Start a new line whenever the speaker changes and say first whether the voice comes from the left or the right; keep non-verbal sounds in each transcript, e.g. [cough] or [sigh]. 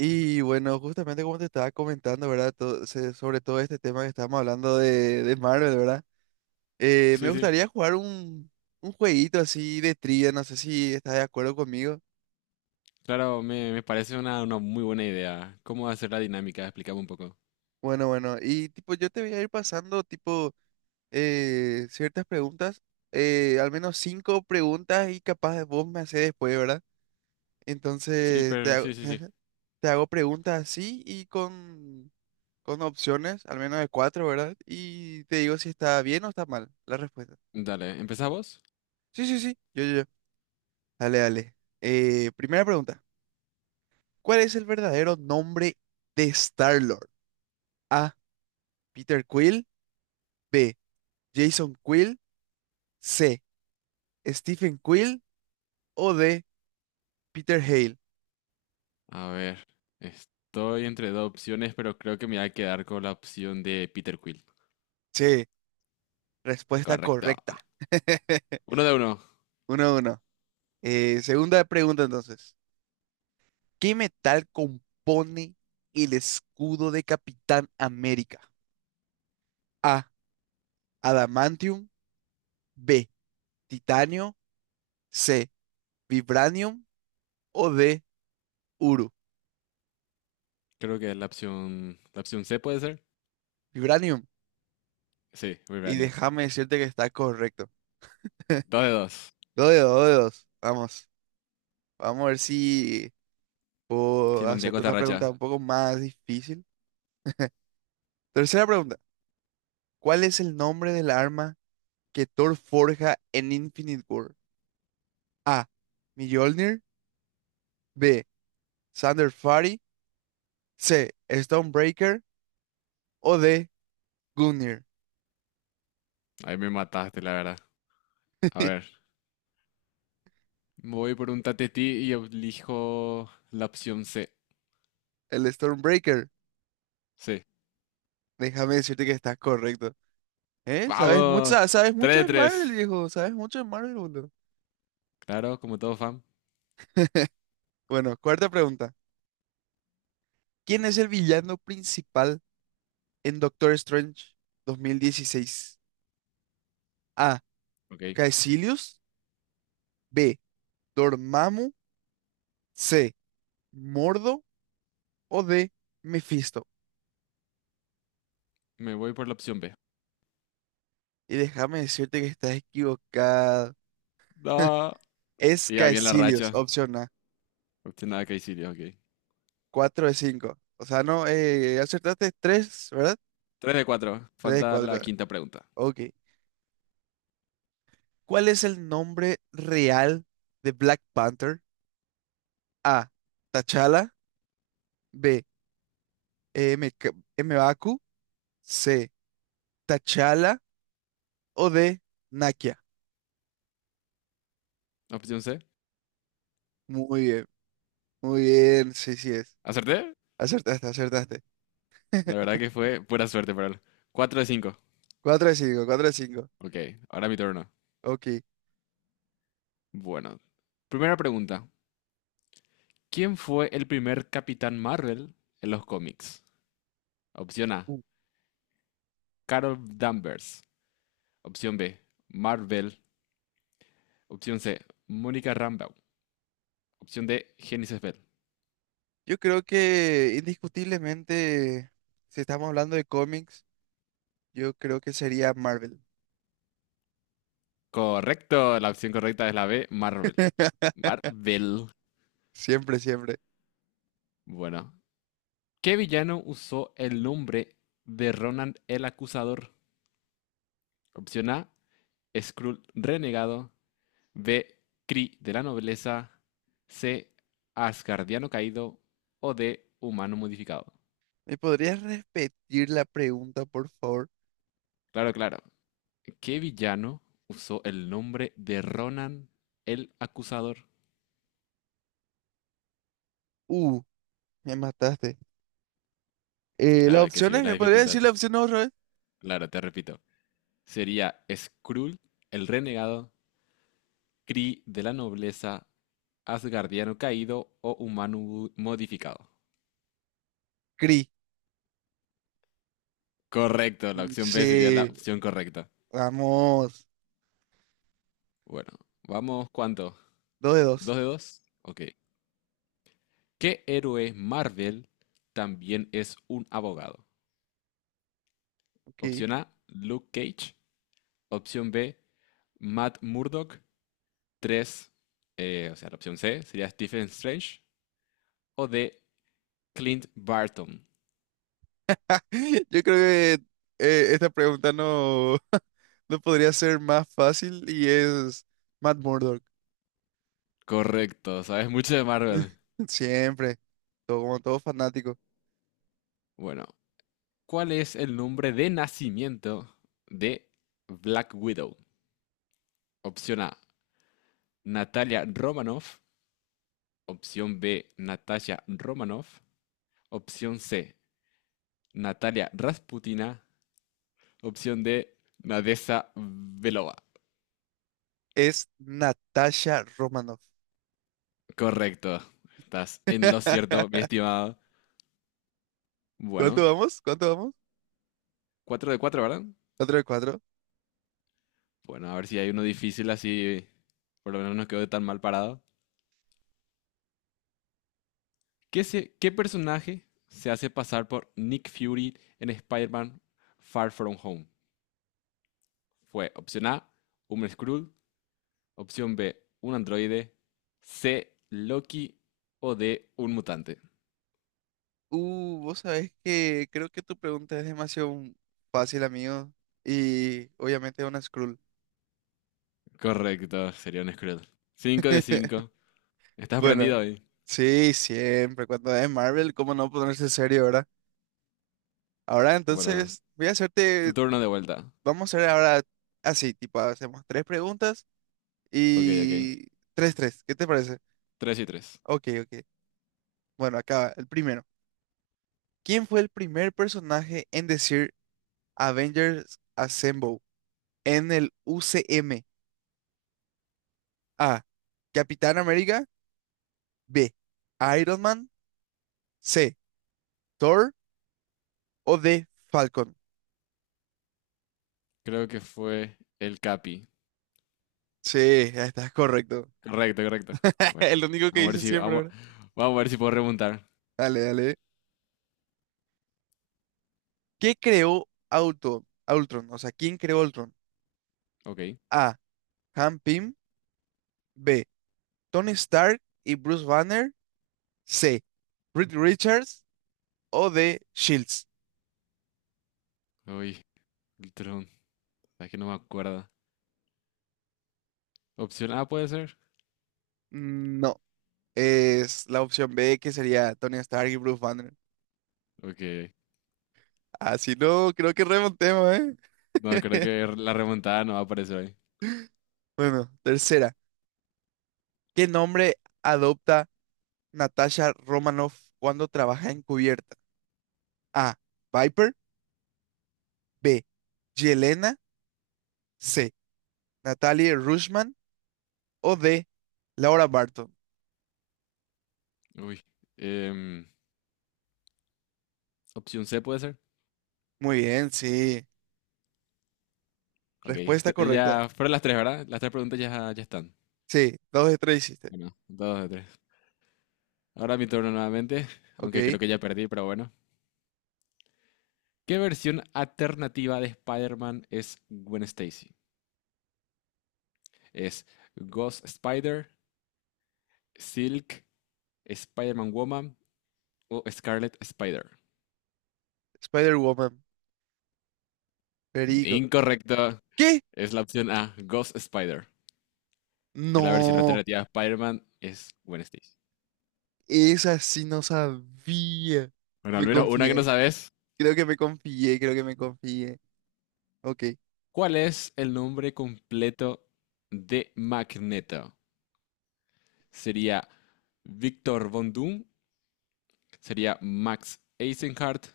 right: Y bueno, justamente como te estaba comentando, ¿verdad? Sobre todo este tema que estábamos hablando de Marvel, ¿verdad? Me
left: Sí, sí,
right: gustaría jugar un jueguito así de trivia, no sé si estás de acuerdo conmigo.
left: claro, me parece una muy buena idea. ¿Cómo hacer la dinámica? Explícame un poco.
right: Bueno, bueno, y tipo, yo te voy a ir pasando tipo ciertas preguntas, al menos cinco preguntas y capaz vos me haces después, ¿verdad?
left: Sí,
right: Entonces te
left: pero
right: hago,
left: sí, sí, sí.
right: [laughs] te hago preguntas así y con opciones, al menos de cuatro, ¿verdad? Y te digo si está bien o está mal la respuesta.
left: Dale, ¿empezamos?
right: Sí, sí, sí. Yo. Dale, dale. Primera pregunta. ¿Cuál es el verdadero nombre de Star-Lord? A. Peter Quill. B. Jason Quill. C. Stephen Quill. O D. Peter Hale.
left: A ver, estoy entre dos opciones, pero creo que me voy a quedar con la opción de Peter Quill.
right: Sí, respuesta
left: Correcto.
right: correcta. [laughs]
left: Uno de uno.
right: Uno a uno. Segunda pregunta entonces. ¿Qué metal compone el escudo de Capitán América? A. Adamantium. B. Titanio. C. Vibranium. O D. Uru.
left: Creo que es la opción C puede ser.
right: Vibranium.
left: Sí,
right: Y
left: Vibranium.
right: déjame decirte que está correcto. [laughs]
left: Dos de dos.
right: Dos de dos, dos de dos. Vamos. Vamos a ver si puedo
left: Sí, mantengo
right: hacerte
left: esta
right: otra
left: racha.
right: pregunta un poco más difícil. Tercera pregunta. ¿Cuál es el nombre del arma que Thor forja en Infinite War? A. Mjolnir. B. Thunderfury. C. Stormbreaker. O D. Gungnir.
left: Ahí me mataste, la verdad. A ver, voy por un tatetí y elijo la opción C.
right: El Stormbreaker.
left: Sí.
right: Déjame decirte que está correcto. ¿Eh? ¿Sabes
left: ¡Vamos!
right: mucho, sabes
left: Tres
right: mucho
left: de
right: de Marvel,
left: tres.
right: viejo? ¿Sabes mucho de Marvel, boludo?
left: Claro, como todo fan.
right: Bueno, cuarta pregunta. ¿Quién es el villano principal en Doctor Strange 2016? A.
left: Ok.
right: Caecilius. B. Dormammu. C. Mordo. O D. Mephisto.
left: Me voy por la opción B.
right: Y déjame decirte que estás equivocada.
left: No.
right: Es
left: Y ya bien la
right: Caecilius,
left: racha.
right: opción A.
left: Opción A, Caecilio, ok.
right: 4 de 5. O sea, no, acertaste 3, ¿verdad?
left: 3 de 4,
right: 3 de
left: falta
right: 4.
left: la
right: Correcto.
left: quinta pregunta.
right: Ok. ¿Cuál es el nombre real de Black Panther? A. T'Challa. B. Eh, M. K- M'Baku. C. Tachala o de Nakia.
left: Opción C.
right: Muy bien, muy bien. Sí, sí es.
left: ¿Acerté?
right: Acertaste, acertaste.
left: La verdad
right: [laughs]
left: que fue pura suerte para él. Cuatro de cinco,
right: Cuatro de 5, 4 de cinco.
left: ok, ahora mi turno.
right: Ok.
left: Bueno. Primera pregunta. ¿Quién fue el primer Capitán Marvel en los cómics? Opción A.
right: Uh,
left: Carol Danvers. Opción B. Marvel. Opción C. Mónica Rambeau. Opción D. Genesis Bell.
right: yo creo que indiscutiblemente, si estamos hablando de cómics, yo creo que sería Marvel.
left: Correcto, la opción correcta es la B, Marvel.
right: [laughs]
left: Marvel.
right: Siempre, siempre.
left: Bueno. ¿Qué villano usó el nombre de Ronan el Acusador? Opción A, Skrull Renegado. B, Kree de la Nobleza. C, Asgardiano Caído. O D, Humano Modificado.
right: ¿Me podrías repetir la pregunta, por favor?
left: Claro, claro. ¿Qué villano usó el nombre de Ronan el Acusador?
right: Uh, me mataste. Las
left: Claro, hay que
right: opciones,
left: subir la
right: ¿me podrías decir
left: dificultad.
right: las opciones otra vez?
left: Claro, te repito. Sería Skrull el Renegado. Kree de la nobleza asgardiano caído o humano modificado.
right: Cree.
left: Correcto, la
right: Mm,
left: opción B sería la
right: sí,
left: opción correcta.
right: vamos.
left: Bueno, vamos, ¿cuánto?
right: Dos de
left: ¿Dos
right: dos.
left: de dos? Ok. ¿Qué héroe Marvel también es un abogado?
right: Ok.
left: Opción A, Luke Cage. Opción B, Matt Murdock. 3, o sea, la opción C sería Stephen Strange. O D, Clint Barton.
right: [laughs] Yo creo que esta pregunta no, [laughs] no podría ser más fácil y es Matt Murdock.
left: Correcto, sabes mucho de Marvel.
right: [laughs] Siempre, todo, como todo fanático.
left: Bueno, ¿cuál es el nombre de nacimiento de Black Widow? Opción A, Natalia Romanoff. Opción B, Natasha Romanoff. Opción C, Natalia Rasputina. Opción D, Nadesa Belova.
right: Es Natasha Romanoff.
left: Correcto. Estás en lo cierto, mi
right: [laughs]
left: estimado.
right: ¿Cuánto
left: Bueno,
right: vamos? ¿Cuánto vamos?
left: cuatro de cuatro, ¿verdad?
right: ¿Cuatro de cuatro?
left: Bueno, a ver si hay uno difícil así. Por lo menos no quedó tan mal parado. ¿ qué personaje se hace pasar por Nick Fury en Spider-Man Far From Home? Fue opción A, un Skrull, opción B, un androide, C, Loki o D, un mutante.
right: Vos sabés que creo que tu pregunta es demasiado fácil, amigo. Y obviamente es una Skrull.
left: Correcto, sería un Skrull. 5 de
right: [laughs]
left: 5. ¿Estás
right: Bueno,
left: prendido hoy?
right: sí, siempre. Cuando es Marvel, ¿cómo no ponerse serio, verdad? Ahora
left: Bueno,
right: entonces voy a hacerte,
left: tu turno de vuelta.
right: vamos a hacer ahora así, tipo, hacemos tres preguntas
left: Ok, ok.
right: y tres, tres, ¿qué te parece?
left: 3 y tres.
right: Ok, ok. Bueno, acaba, el primero. ¿Quién fue el primer personaje en decir Avengers Assemble en el UCM? A. Capitán América. B. Iron Man. C. Thor. O D. Falcon.
left: Creo que fue el Capi.
right: Sí, ya estás correcto.
left: Correcto, correcto.
right: [laughs]
left: Bueno,
right: El único que
left: vamos a ver
right: dice
left: si,
right: siempre,
left: vamos,
right: ¿verdad?
left: vamos a ver si puedo remontar.
right: Dale, dale. ¿Qué creó Ultron? Ultron, o sea, ¿quién creó Ultron?
left: Ok.
right: A. Han Pym. B. Tony Stark y Bruce Banner. C. Reed Richards. O D. Shields.
left: Uy, el tron. Es que no me acuerdo. Opción A puede ser.
right: No, es la opción B que sería Tony Stark y Bruce Banner.
left: Ok.
right: Así no creo que remontemos, ¿eh?
left: No, creo
right: [laughs]
left: que la remontada no va a aparecer ahí.
right: Bueno, tercera. ¿Qué nombre adopta Natasha Romanoff cuando trabaja encubierta? A. Viper. B. Yelena. C. Natalie Rushman. O D. Laura Barton.
left: Uy. Em, opción C puede ser.
right: Muy bien, sí.
left: Ok.
right: Respuesta correcta.
left: Ya fueron las tres, ¿verdad? Las tres preguntas ya están.
right: Sí, dos de tres hiciste.
left: Bueno, dos de tres. Ahora mi turno nuevamente, aunque
right: Ok.
left: creo que ya perdí, pero bueno. ¿Qué versión alternativa de Spider-Man es Gwen Stacy? ¿Es Ghost Spider, Silk, Spider-Man Woman o Scarlet Spider?
right: Spider-Woman. Perico.
left: Incorrecto.
right: ¿Qué?
left: Es la opción A, Ghost Spider. Es la versión
right: No.
left: alternativa de Spider-Man, es Gwen Stacy.
right: Esa sí no sabía.
left: Bueno, al
right: Me
left: menos una que no
right: confié.
left: sabes.
right: Creo que me confié. Ok.
left: ¿Cuál es el nombre completo de Magneto? ¿Sería Victor Von Doom? ¿Sería Max Eisenhardt?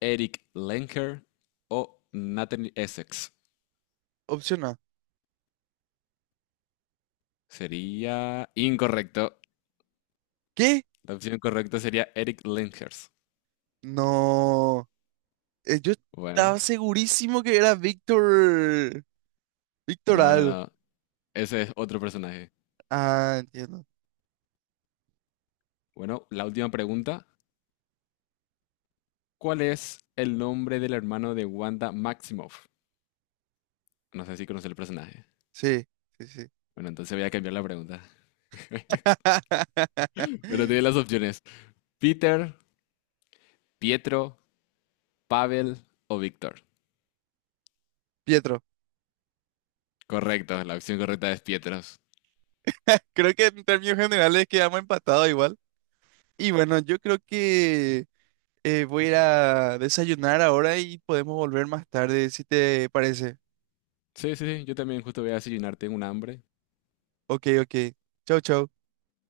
left: ¿Eric Lenker? ¿O Nathan Essex?
right: Opción A.
left: Sería incorrecto.
right: ¿Qué?
left: La opción correcta sería Eric Lenkers.
right: No. Yo
left: Bueno,
right: estaba segurísimo que era Víctor. Víctor
left: no, no,
right: algo.
left: no. Ese es otro personaje.
right: Ah, entiendo.
left: Bueno, la última pregunta. ¿Cuál es el nombre del hermano de Wanda Maximoff? No sé si conoce el personaje.
right: Sí, sí, sí.
left: Bueno, entonces voy a cambiar la pregunta. [laughs] Bueno,
right: [laughs]
left: tiene las opciones. Peter, Pietro, Pavel o Víctor.
right: Pietro.
left: Correcto, la opción correcta es Pietros.
right: [laughs] Creo que en términos generales quedamos empatados igual. Y bueno, yo creo que voy a ir a desayunar ahora y podemos volver más tarde, si te parece.
left: Sí, sí, sí, yo también justo voy a desayunar, tengo un hambre.
right: Ok, ok. Chau, chau.